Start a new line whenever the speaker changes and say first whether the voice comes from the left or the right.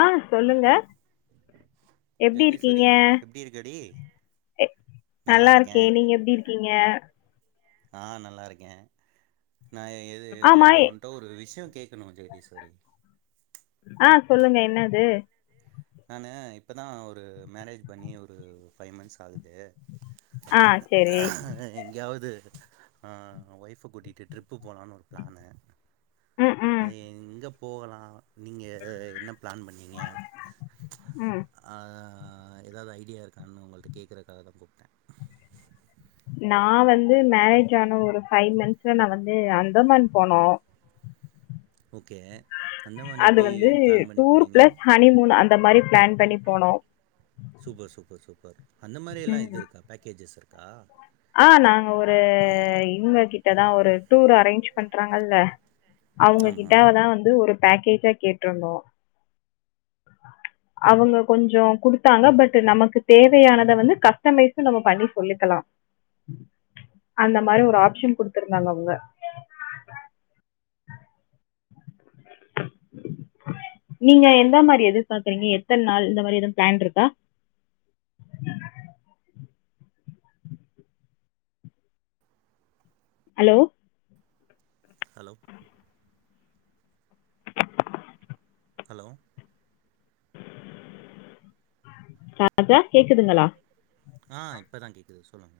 left: ஆ சொல்லுங்க எப்டி
right: ஜெகதீஸ்வரி
left: இருக்கீங்க
right: எப்டி இருக்கடி
left: நல்லா இருக்கே நீங்க எப்படி இருக்கீங்க
right: ஆ நல்லாருக்கே நா எது
left: ஆமா
right: நான்
left: எ
right: உன்ட்ட ஒரு விஷயோ கேட்கணு ஜெகதீஸ்வரி
left: ஆ சொல்லுங்க என்னது
right: நானு இப்பதா ஒரு மேரேஜ் பண்ணி ஒரு ஃபைவ் மந்த்ஸ் ஆகுது
left: ஆ சேரி
right: எங்யாவது ஒய்ஃப கூட்டிட்டு ட்ரிப்பு போலான்னு ஒரு பிளானு
left: ம் ம்
right: அது எங்க போலா நீங்க என்ன ப்ளான் பண்ணீங்க
left: ம்
right: ஆ எதாவது ஐடியா இருக்கான்னு உங்கள்ட கேக்கறக்காக தா கூப்டே
left: நா வந்து மேரேஜ் ஆன ஒரு ஃபைவ் மந்த்ஸ்ல நா வந்து அந்தமான் போனோ
right: ஓகே அந்தமான்
left: [inaudible] அது
right: எப்டி
left: வந்து
right: பிளான் பண்ணி
left: டூர்
right: போனீங்க
left: பிளஸ் ஹனி மூன் அந்த மாரி ப்ளான் பண்ணி போனோ ம்
right: சூப்பர் சூப்பர் சூப்பர் அந்த மாதியறல்லா இது இருக்கா பேக்கேஜஸ் இருக்கா
left: ஆ நாங்க ஒரு இவுங்க கிட்டதா ஒரு டூர் அரேஞ்ச் பண்றாங்கல்ல அவங்க
right: ஆமா
left: கிட்டதா வந்து ஒரு பேக்கேஜா கேட்ருந்தோ அவங்க கொஞ்சோ குடுத்தாங்க பட் நமக்கு தேவையானத வந்து கஸ்டமைஸூ நம்ம பண்ணி சொல்லிக்கலா அந்த மாதி ஒரு ஆப்ஷன் குடுத்துருந்தாங்க அவுங்க நீங்க எந்த மாரி எதிர் பாக்குறீங்க எத்தன் நாள் இந்த மாரி எதுவு பிளான் இருக்கா ஹலோ
right: ஹலோ ஹலோ
left: அ [unintelligible] கேக்குதுங்களா
right: ஆ இப்பதா கேக்குது சொல்லுங்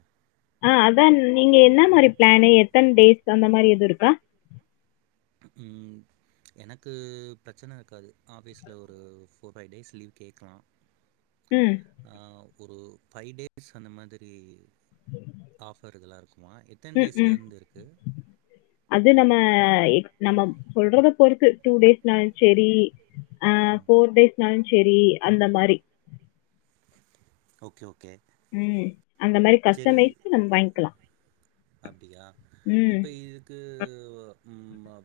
left: ஆ அதான் நீங்க என்ன மாரி பிளானு எத்தன் டேஸ் அந்த மாரி எது இருக்கா
right: ம் எனக்கு பிரச்சன இருக்காது ஆஃபீஸில ஒரு ஃபோர் ஃபைவ் டேஸ் லீவ் கேக்கலா
left: ம்
right: அ ஒரு ஃபைவ் டேஸ் அந்த மாதிரி ஆஃபர் இதெலா இருக்குமா எ த்தன்
left: ம்ம்.
right: டேஸ்லேந்து இருக்கு
left: அது நம்ம எக்ஸ் நம்ம சொல்றத பொருத்து டூ டேஸ்னாலு செரி அ
right: ம்
left: போர் டேஸ்னாலு செரி அந்த மாரி
right: ஓகே ஓகே
left: ம் அந்த மாதிரி
right: செரி
left: கஸ்டமைஸ் நம்ம வாங்கிக்கலாம்.
right: அப்டியா
left: ம்.
right: இப்ப இது க்கு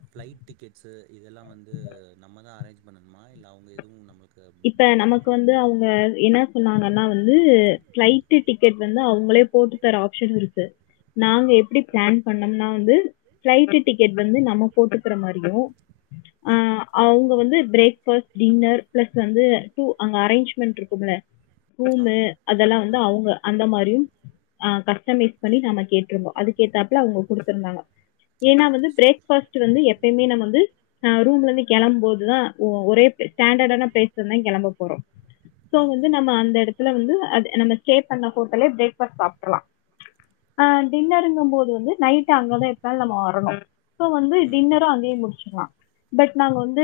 right: ஃப்ளைட் டிக்கெட்ஸு இதெல்லா வந்து நம்ம தா அரேஞ்ச் பண்ணணுமா இல்ல அவங்க எதுவு நம்ளுக்கு புக் பண்ணி தருவாங்களா
left: சார் என்னா சொன்னாங்கனா வந்து ஃபிளைட்டு டிக்கெட் வந்து அவுங்களே போட்டு தர ஆப்ஷன் இருக்கு
right: ம்
left: நாங்க எ ப்டி பிளான் பண்ணம்னா வந்து ஃப்ளைட்டு டிக்கெட் வந்து நம்ம போட்டுக்கற மாரியு
right: ம்
left: அவங்க வந்து பிரேக் ஃபாஸ்ட் டின்னர் பிளஸ் வந்து டூ அங்க அரேஞ்ச் ப மன்ட் இருக்கும்ல ரூமு
right: ஆமா
left: அதெல்லா வந்து
right: ம்
left: அவங்க அந்த மாரியும் ஆ கஸ்டமைஸ் பண்ணி நாம கே ட்ருப்போ அதுக்கேத்தாப்ல அவுங்க குடுத்தருந்தாங்க
right: ஓகே
left: ஏனா வந்து
right: ஓகே
left: பிரேக்
right: சூப்பர்
left: பாஸ்ட் வந்து எப் பமே நாம வந்து அ ரூம்ல இருந்து கிளம் போதுதா ஒரே ப்ளே ஸ்டாண்டர்டான ப்ளேஸ்ல தா கிளம்ப போறோ சோ
right: ம்
left: வந்து
right: ம்
left: நம்ம அந்த இடத் துல வந்து அது நம்ம ஸ்டே பண்ண ஹோட்டல்லே ப்ரேக்பாஸ்ட் சாப்டர்லா ஆ டின்னருங்க போது இங்க வந்து நைட் அங்கதா எப்னாலு நம்ம வரணு இப்போ வந்து
right: ம்
left: டின்னரு அங்யே முடிச்சிக்லா பட் நாங்க வந்து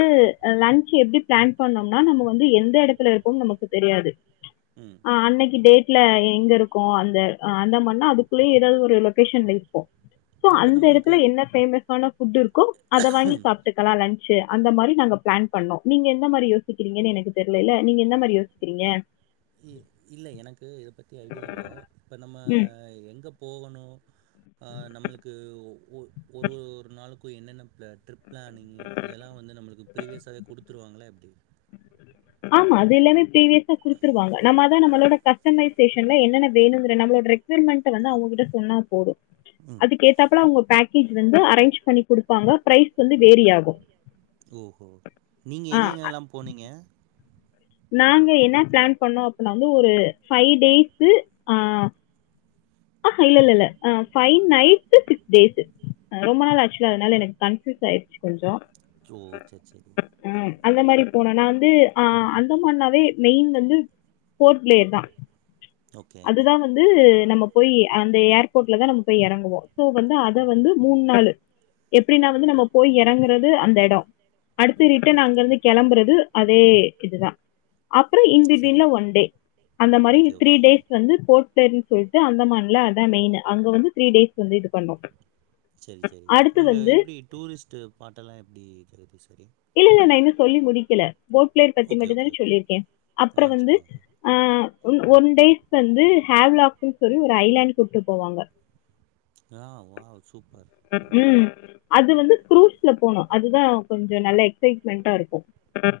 left: லஞ்ச் எப்டி பிளான் பண்ணம் னா நம்ம வந்து எந்த எடத்துல இருக்கோம் நமக்கு தெரியாது
right: ம்
left: ஆ அன்னைக்கி டேட் சில எங்க இருக்கோ அந்த அந்த மான்னா அதுக்குள்ளயே ஏதாவது ஒரு லொகேஷன்ல இப்போ சோ
right: இப்ப
left: அந்த
right: நம்மளுக்கு
left: எடத்துல என்ன பேமஸான புட் இருக்கோ அத வாங்கி சாப் ட்டுகலா லஞ்சி அந்த மாரி நாங்க பிளன் பண்ணோ நீங்க எந்த மாரி யோஸ் க்கிறீங்க எனக்கு தெர்லல்ல நீங்க எந்த மாரி யோசிக்கிறீங்க
right: இ இல்ல எனக்கு இத பத்தி ஐடியா இல்ல இப்ப நம்ம எங்க போகணு ஆ நம்மளுக்கு ஒ ஒ ஒரு ஒரு நாளுக்கு என்னன்ன ப்ளா ட்ரிப் பிளானிங்கு இதெல்லா வந்து நம்மளுக்கு ப்ரீவியஸாகவே குடுத்துருவாங்களா எப்டி
left: ஆமா அது எல்லாமே பீவியஸா குடுத்துருவாங்க நம்ம ஈதா நம்மளோட கஸ்டமைசேஷன்ல என்னன்ன வேணுங்ற நம்மளோட ரெக் வெர்மென்ட வந்து அவங்ககிட்ட சொன்னா போது
right: ம்
left: அதுக் கேத்தாப்பல அவங்க பேக்கேஜ் வந்து அரேஞ் பண்ணி குடுப்பாங்க பிரைஸ் வந்து வேரி ஆகும்.
right: ஓஹோ நீங்க
left: ஆ
right: எங்கெங்க எல்லா போனீங்க
left: நாங்க என்னா பிளன் பண்ணோ அப்னா வந்து ஒரு ஃபைவ் டேஸ்
right: இது
left: ஆ இல்லல்ல ஆ பைவ் நைட்
right: [unintelligible] சிக்ஸ் டேஸ்
left: ரொம்ப நாள் ஆச்சுல்லா அதனால எனக்கு கன்ஃயூஸ் ஆயிருச்சி கொஞ்சோ
right: ஜோ செர்ச்செரி
left: ஆ அந்த மாரி போன நா வந்து ஆ அந்தமான்னாவே மெயின் வந்து போர்ட் பிளேயர் தா
right: ஓகே
left: அதுதா வந்து நம்ம போய் அந்த ஏர்போர்ட்லதா நம்ம போய் எறங்குவோ சோ வந்து அத வந்து மூண் நாளு எப்டினா வந்து நம்ம போய் எறங்குறது அந்த எடோ அடுத்து ரிட்டன்
right: ஓக்
left: அங்க இருந்து கெளம்புறது அதே இதுதா அப்புறோ இன்
right: சரி
left: பிட்வின்லா ஒன் டே அந்த மாரி
right: ஓகே
left: த்ரீ
right: ஓகே
left: டேஸ் வந்து போஸ்ட் பிளேயர்ன் சொல்ட் டு அந்தமான்ல அதா மெயினு அங்க வந்து த்ரீ டேஸ் சொல்லிட்டு பண்ணோ
right: சரி சரி
left: அடுத்து
right: அங்க
left: வந்து
right: எப்டி டூரிஸ்ட்டு பாட்டெல்லா எப்டி தெரிது சகோதரி
left: இல்லல்ல நா இன்னு சொல்லி முடிக்கல போட் பிளேர் பத்தி
right: ஓகே ஓகே
left: மட்டுதான
right: ஓகே
left: சொல்லிருக்க அப்புற
right: ஆ
left: வந்து
right: சொல்லுங்க
left: ஆ ஒன் டேஸ் வந்து ஹாவ் லாக்ன்னு சொல்லி ஒரு ஐலேண்ட் கூப்டுட்டு போவாங்க
right: ஆ வாவ் சூப்பர்
left: ம்க்கும் கும் அது வந்து குரூஸ்ல போனு அதுதா கொஞ்ச நல்ல எக்சைட்மெண்டா இருக்கு அ ஹ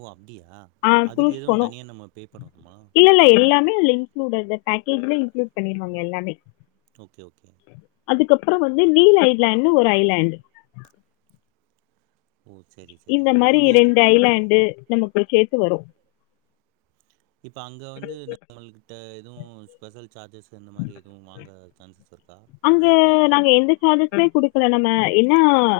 right: ஓ அப்டியா
left: ஆ
right: அதுக்கு
left: டூஸ்
right: எதுவு
left: போணு
right: தனியா நம்ம பே பண்ணணுமா
left: இல்லல்ல எல்லாமே இங் ளூட் அந்த பேக்கேஜ்ல இங்க்ளூட் பண்ணிடுவாங்க எல்லாமே
right: ஓகே ஓகே
left: அதுக்கப்ரோ வந்து நீல் ஐலேண்னு ஒரு ஐலேண்டு
right: ஓ செரி
left: இந்த மாரி ரெண்டு ஐலேண்டு நமக்கு சேத்து வரு
right: இப்ப அங்க வந்து நம்மள்கிட்ட எது ஸ்பெஷல் சார்ஜஸ் இந்த மாரி எதுவு வாங்க சான்சஸ் இருக்கா
left: அங்க
right: எதுக்காவது
left: நாங்க எந்த சார்ஜஸ்சே குடுக்கல நம்ம என்னா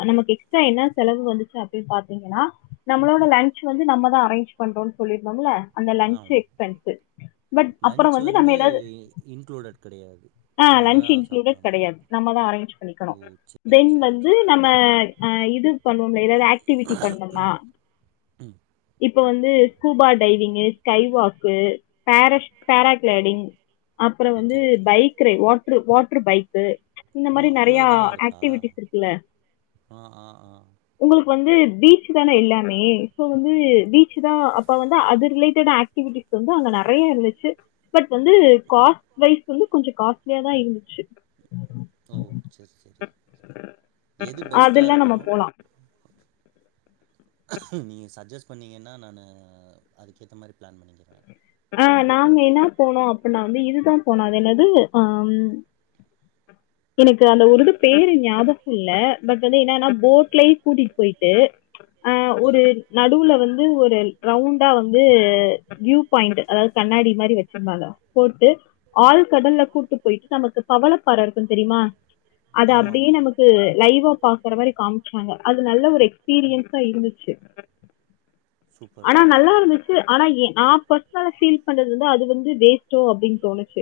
left: நமக்கு எக்ஸ்ட்ரா என்ன செலவு வந்துச்சி அப்டி பாத்தீங்கனா நம்மளோட
right: ஆ
left: லஞ்ச் வந்து நம்மதா அரேஞ்சி பண்றோன் சொல்லிருந்தமில்ல அந்த லஞ்ச்
right: ஆமா
left: எக்ஸ்பென்ஸு பட் அப்புற வந்து நம்ம ஏதாது
right: இன்க்ளூடட் கெடையாது
left: ஆ
right: நம்ம தா
left: லன்ச் இன்க்ளூடெட்
right: சாப்டணு
left: கெடையாது நம்ம தா அரேஞ்ச்
right: ஓ
left: பண்ணிக்கணு
right: சேரி
left: தென்
right: சேரி
left: வந்து நம்ம அ இது பண்ணோம்ல ஏதாவ்து ஆக்டிவிட்டி பண்ணும்னா
right: ம்
left: இப்ப வந்து ஸ்கூபா டைவிங்கு ஸ்கை வாக்கு பேரஸ் பேரா கிளைடிங் அப்புற வந்து
right: ஓகே ஓகே
left: பைக் கி வாட்ரு வாட்டரு பைக்கு இந்த
right: ஓ
left: மாரி
right: அவ்ளோ
left: நெறைய
right: இதெல்லா இருக்கா
left: ஆக்டிவிட்டிஸ் இருக்குல்ல
right: ஆ ஆ ஆ
left: உங்ளுக்கு வந்து பீச் தான எல்லாமே சோ வந்து பீச்சு தா அப்ப வந்து அது ரிலேட் டடு ஆக்டிவிட்டிஸ் வந்து அங்க நெறைய இருந்துச்சு பட் வந்து காஸ்ட் வைஸ் வந்து கொஞ்ச காஸ்ட்லியா தா இருந்துச்சு
right: ஓ சேரி சேரி எது
left: அதெல்லாம்
right: பெஸ்ட்டாருக்கு
left: நம்ம போகலாம்
right: நீங்க சட்ஜெஸ்ட் சொன்னிங்கன்னா நானு அதுக்கேத்த மாரி பிளான் பண்ணிக்கிறே
left: ஆ நாங்க என்ன போனோ அப்பின்னா வந்து இதுதா போனோ அது என்னது ஆ எனக்கு அந்த ஒருது பேரு ஞாபக இல்ல பட் வந்து என்னன்னா போட்லை கூட்டிட்டு போயிட்டு ஆ ஒரு
right: ம்
left: நடுவுல வந்து ஒரு ரவுண் டா வந்து வியூவ் பாயிண்டு அதாவது கண்ணாடி மாரி வச்சிருந்தாங்க போட்டு ஆள் கடல்ல கூட்டு போயிட்டு நமக்கு பவளப்பாற இருக்கு தெரியுமா அத
right: ஆமா
left: அப்டியே
right: ஆமா
left: நமக்கு லைவா பாக்குற மாரி காமிச்சாங்க அது நல்ல ஒரு எக்ஸ் பீரியன்ஸா இருந்துச்சு
right: சூப்பர்
left: ஆனா
right: சூப்பர்
left: நல்லா இருந்துச்சு ஆனா எ நா பத் தல ஃபீல் பண்றது வந்து அது வந்து வேஸ்டோ அப்டின் தோனுச்சு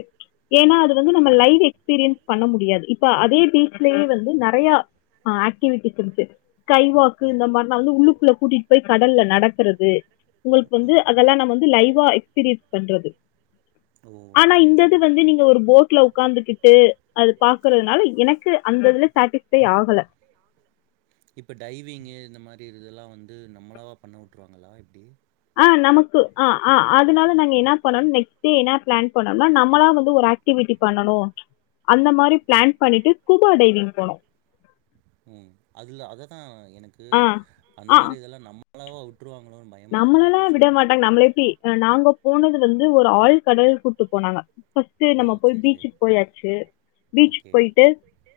left: ஏனா அது வந்து நம்ம
right: ஓ
left: லைவ்வே எக்ஸ்பீரியன்ஸ் பண்ண முடியாது இப்ப அதே பீச்லயே வந்து நெறைய ஆக்டிவிட்டிஸ் இருக்கு ஸ்கை வாக்கு
right: ம்
left: இந்த மார்லா வந்து உள்ளுக்குள்ள கூட்டிட்டு போயி கடல்ல நடக்கறது உங்களுக்கு வந்து
right: ம் ம்
left: அதெல்லா நம்ம வந்து லைவா எக்ஸ்பீரியன்ஸ் பண்றது
right: ஓ
left: ஆனா
right: சேரி
left: இந்தது
right: சேரி
left: வந்து நீங்க ஒரு போட்ல உக்காந்துக்கிட் டு அது பாக்குறதுனால எனக்கு அந்த இதுல சேட்டிஸ்பை ஆகல
right: அப்டியா இப்ப டைவிங்கு இந்த மாரி இதுதுலா வந்து நம்மளாவா பண்ண விட்ருவாங்களா எப்டி
left: ஆ நமக்கு ஆ ஆ அதனால நாங்க என்ன பண்ணோமன் நெக்ஸ்ட் டே என்ன பிளான் பண்ணோனா நம்மளா வந்து ஒரு ஆக்ட் டிவிட்டி பண்ணனு அந்த மாரி பிளான் பண்ணிட்டு ஸ்கூபா டைவிங் போனோம்
right: ம் அதுலா அததா எனக்கு
left: ஆ
right: அந்த மாரி இதெல்லா நம் சோலோவா வுட்ருவாங்களோனு பயந்
left: நம்ளலா விட மாட்டாங்க நம்மள எப்டி நாங்க போனது வந்து ஒரு ஆள் கடல் கூட்டு போனாங்க ஃபர்ஸ்ட்டு
right: ஓ!
left: நம்ம போய்
right: சரி, சரி.
left: பீச்சுக்கு போயாச்சு பீச்சுக்கு
right: ஓகே.
left: போயிட்டு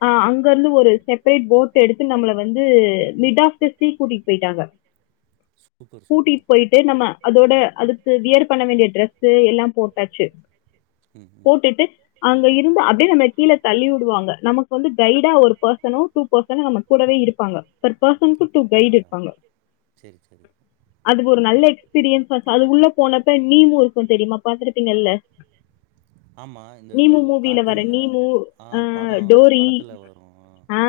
left: ஆ அங்கருந்து ஒரு செப்ரேட் போட் எடுத்து நம்மள வந்து மிட் ஆப் த சீ கூட்டிட் போய்ட்டாங்க
right: சூப்பர்,
left: கூட்டிட்
right: சூப்பர்.
left: போயிட்டு நம்ம அதோட அதுக்கு வியர் பண்ண வேண்டிய ட்ரெஸ்ஸு எல்லா போட்டாச்சு
right: ம், ம்.
left: போட்டுட்டு அங்க இருந்து அப்டியே நம்மள கீழ தள்ளி வுடுவாங்க நமக்கு வந்து கைடா ஒரு பெர்சனோ டூ பெர்சனோ நம்மக் கூடவே இருப்பாங்க பெர் பெர்சனுக்கு டூ கைடு இருப்பாங்க
right: சேரி சேரிங்க
left: அது ஒரு நல்ல எக்ஸ்பீரியன்ஸா அது உள்ள போனப்ப நீமு இருக்கு தெரியுமா பாத்துருப்பீங்கல்ல
right: ஆமா, இந்த
left: நீமு மூவில வர
right: கார்ட்டூன்ல
left: நீமு
right: ஆ
left: அ
right: படம்
left: டோரி
right: படத்துல வரும்.
left: ஆ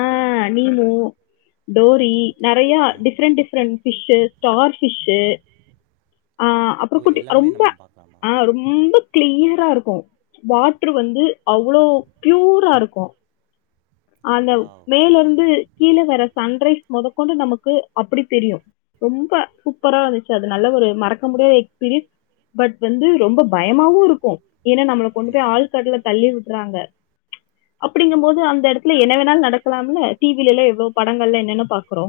left: நீமு டோரி
right: ஓகே, ஓகே.
left: நெறைய
right: ஆ.
left: Different different fish star fish ஆ அப்பறோ
right: ஓ!
left: குட்டி
right: எல்லாமே
left: ரொம்ப
right: நம்ம பாக்கலாமா?
left: ஆ ரொம் ரொம்ப கிளியரா இருக்கு வாட்ரு வந்து அவ்வளோ ப்யூரா இருக்கு அந்த
right: வாவ்! ம்,
left: மேலருந்து கீழ வர்ற சன்ரைஸ் மொதக்கொண்டு நமக்கு அப்டி தெரியு ரொம்ப சூ ப்பரா இருந்துச்சு அது நல்ல ஒரு மறக்க முடியாத எக்ஸ்பீரியன்ஸ் பட் வந்து ரொம்ப பயமாவு இருக்கு ஏனா நம்மள கொண்டு
right: ம்,
left: போய்
right: ம்.
left: ஆழ்கடல்ல தள்ளி விட்றாங்க அப்டிங்கம் போது அந்த எடத் துல என்ன வேணாலு நடக்கலாம்ல டி வி லைலா எவ்ளோ படங்கள்லா என்னென்ன பாக்குறோ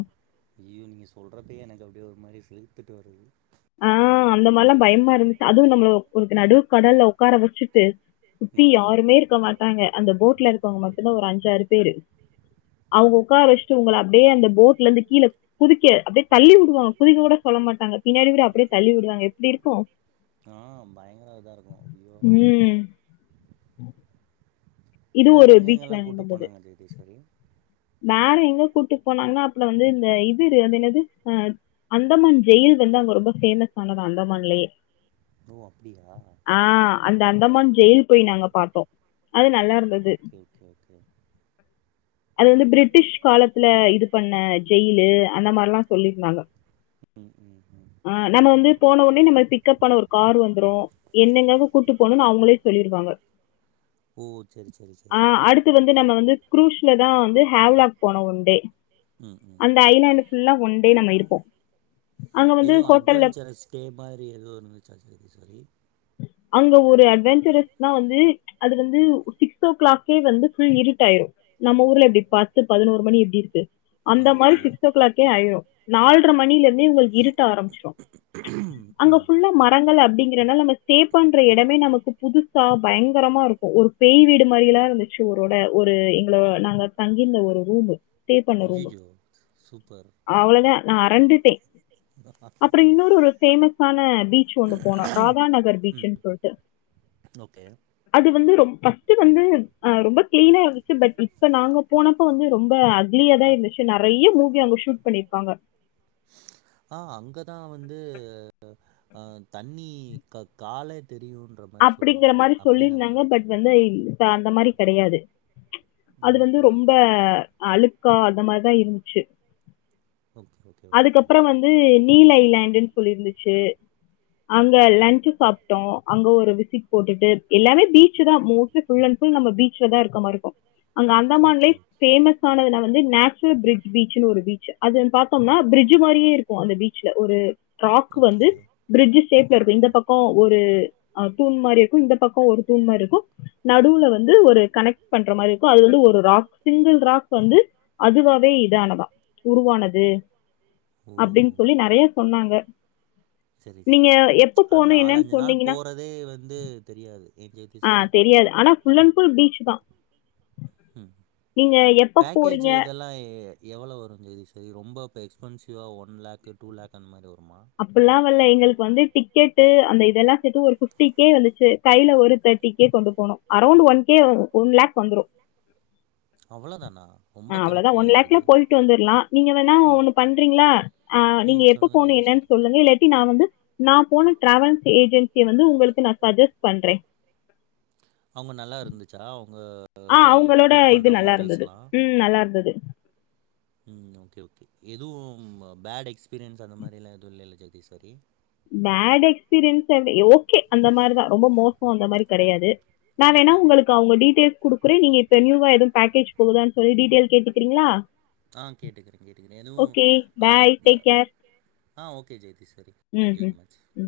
right: ஐயோ நீங்க சொல்றப்பயே எனக்கு அப்டியே ஒரு மாரி சிலிர்த்துட்டு வருது
left: ஆ அந்த மார்லா பயமா இருந்துச்சு அதுவு நம்மள ஒரு நடு கடல்ல உக்கார வச்சுட்டு சுத்தி
right: ம் ம்
left: யாருமே இருக்க மாட்டாங்க அந்த போட்ல இருக்கவங்க
right: ம்
left: மட்டுந்தா ஒரு அஞ்சாறு பேரு அவங்க உக்கார வச்சட்டு உங்கள அப்டியே அந்த போட்லந்து கீழே குதிக்க அப்டியே தள்ளி விடுவா குதிக்க கூட சொல்ல மாட்டாங்க பின்னாடி கூட அப்டியே தள்ளி விடுவாங்க எப்டி இருக்கு
right: ஆ பயங்கர இதா இருக்கு ஐயோ
left: ம் இது ஒரு
right: வேறு
left: பீச்ல
right: எங்கெங்கெல்லா கூட்டு
left: நடந்தது
right: போனாங்க ஜெகதீஸ்வரி
left: வேற எங்க கூட்டு போனாங்கன்னா அப்பல வந்து இந்த இதுரு அது என்னது அ அந்தமான் ஜெயில் வந்து அங்க ரொம்ப ஃபேமஸ் ஆனதா அந்தமான்லேயே
right: ஓ அப்டியா
left: ஆ அந்த அந்தமான் ஜெயில் போய் நாங்க பாத்தோ அது நல்லாருந்தது
right: கே ஓகே
left: அது வந்து பிரிட்டிஷ் காலத்துல இது பண்ண ஜெயிலு அந்த மாரில்லா சொல்லிருந்தாங்க
right: ம் ம்
left: ஆ நம்ம வந்து போனோவுனே நம்ம பிக்க்ப் பண்ண ஒரு கார் வந்துரு என்னங்கங்க கூட்டு போணுன் அவங்களே சொல்லிருவாங்க
right: ஓ செரி செரி செரி
left: த்து வந்து நம்ம வந்து குரூஸ்லதா வந்து ஹேவ்லாக் போனோ ஒன்டே
right: ம் ம்
left: அந்த ஐலாண்ட் ஃபுல்லா ஒன்டே நம்ம இருப்போ அங்க வந்து ஹோட்டல்ல
right: ட்டே மாரி எதுவ் இருந்துச்சா சொரி சொரி
left: அங்க ஒரு அட்வெஞ்சரஸ்னா வந்து அது வந்து சிக்ஸ் ஓ கிளாக்கே வந்து ஃபுல் இருட்டாயிரு நம்ம ஊர்ல எப்டி பத்து பதினோரு மணி எப்டி இருக்கு அந்த மாரி
right: ஆமா
left: சிக்ஸ் ஓ கிளாக்கே ஆயிரு நால்ர மணில இருந்தே உங்களுக்கு இருட்ட ஆரம்பிச்சிரு அங்க
right: ம்
left: ஃபுல்லா மரங்கள் அப்டிங் கறனாலே நம்ம ஸ்டே பண்ற எடமே நமக்கு புதுசா பயங்கரமா இருக்கு ஒரு பேய் வீடு மாரியெல்லா இருந்துச்சு ஒரோட ஒரு எங்களோ நாங்க தங்கிந்த ஒரு ரூம்
right: ஐயயோ சூப்பர்
left: அவ்வளோத நா அறண்டுட்டே
right: [unintelligible]
left: அப்பறோ இன்னொரு ஒரு ஃபேமஸான பீச் ஒன்னு போனோ ராதாநகர் பீச்சுன் சொல்ட்டு
right: ஓகே
left: அது வந்து ரொம் ஃபஸ்ட் வந்து அ ரொம்ப கிளீனா இருந்துச்சு பட் இப்ப நாங்க போன ப்போ வந்து ரொம்ப அக்லியாதா இருந்துச்சு நெறைய மூவி அங்க ஷூட் பண்ணிருப்பாங்க
right: ஆ அங்கதா வந்து ஆ தண்ணி கா காலே தெரியும்ன்றப்
left: அப்டிங்ற மாரி சொல்லியிருந்தாங்க பட் வந்து இப்ப அந்த மாரி கெடையாது அது வந்து
right: ஓஹோ!
left: ரொம்ப அழுக்கா அந்த மாரிதா இருந்துச்சு
right: ஓகே ஓக்
left: அதுக்கப்றோ வந்து நீல் ஐலாண்டுன்னு சொல்லிருந்துச்சு அங்க லன்ட்சு சாப்பிட்டோ அங்க ஒரு விசிட் போட்டுட்டு எல்லாமே பீச்சு தா மோஸ்லி புல் அண்ட் புல் நம்ப பீச் சே தா இருக்க மாரி இருக்கு அங்க அந்தமான்லே
right: ஓகே, ஓகே.
left: பேமஸ் னது வந்து நேச்சுரல் பிரிட் பீச்சுனு ஒரு பீச் அது பாத்தோம்னா பிரிட் மாரியே இருக்கு அந்த பீச்ல ஒரு ராக்
right: ஓகே.
left: வந்து பிரிட்ஜ் ஷேப்ல
right: ம்,
left: இருக்கு இந்த
right: ம்.
left: பக்கோ ஒரு அ தூண் மாரி இருக்கு இந்த பக்கோ ஒரு தூண் மாரி இருக்கு நடுவுல வந்து ஒரு கனெக்ட் பண்ற மாரி இருக்கு அது வந்து ஒரு ராக் சிங்கிள் ராக் வந்து அதுவாவே இதானதா உருவானது
right: ஓ!
left: அப்டின்னு சொல்லி நெறைய சொன்னாங்க
right: சேரி
left: நீங்க
right: சேரி
left: எப்ப
right: அ
left: போணும் என்னன்னு
right: நாலஞ்சு நாள்
left: சொன்னீங்கன்னா
right: போறதே வந்து தெரியாது ஏன்
left: ஆ
right: ஜெகதீஸ்வரி?
left: தெரியாது ஆனா ஃபுல் அண்ட் ஃபுல் பீச் தா
right: ம் பேக்கேஜ்
left: போறீங்க?
right: இதெல்லா எவ்ளோ வரு ஜெயஸ்டி ரொம்ப இப்போ எக்ஸ்பென்சிவா ஒன் லாக்கு டூ லாக் அந்த மாரி வருமா
left: அப்படிலா வல்ல எங்களுக்கு வந்து டிக்கெட்டு அந்த இதெல்லா சேத்து ஒரு பிப்டி கே வந்துச்சு கையில ஒரு தேர்டி கே கொண்டு போனோ around one K one lakh வந்துரு
right: அவ்வளோதானா? ரொம்ப
left: ஆ அவ்வளவுதா
right: கம்மியா
left: ஒன் லாக்ல
right: இருக்குது.
left: போயிட்டு வந்துரலா நீங்க வேணா
right: ம்.
left: ஒண்ணு பண்றீங்களா ஆ நீங்க
right: ம்.
left: எப்ப
right: சொல்லுங்க
left: போணு
right: ஜெகதீஸ்வரி.
left: எனான்னு சொல் லுங்க இல்லாட்டி நா வந்து நா போன டிராவல்ஸ் ஏஜென்சிய வந்து உங்களுக்கு நா சஜஸ்ட் பண்றே
right: ஆமா நல்லா இருந்துச்சா அவுங்க
left: ஆ அவுங்களோட இது நல்லா இருந்தது ம் நல்லா இருந்தது
right: ம் ஓகே ஓகே எதுவு ஃபேட் எக்ஸ்பீரியன்ஸ் அந்த மாரிலா எதுவு இல்லல Jagadeeswari
left: bad experience okay அந்த மாரிதா ரொம்ப மோசோ அந்த மாரி கிடையாது நா வேணா
right: ஓகே.
left: உங்களுக் கு அவுங்க டீடேல்ஸ் குடுக்குறே நீங்க இப்ப நியூவா எதுவு பேக்கேஜ் போகுதான்னு சொல்லி டீடெயில் கேட்டுக்கிறீங்களா
right: ஆ கேட்டுக்கறே கேட்டுக்கறே எதுவு
left: ஓகே
right: ஆ
left: பாய் டேக் கேர்
right: ஆ ஓகே ஜெகதீஸ்வரி
left: ம்
right: தேங்க் யூ
left: ம்
right: வெரி மச்
left: ம்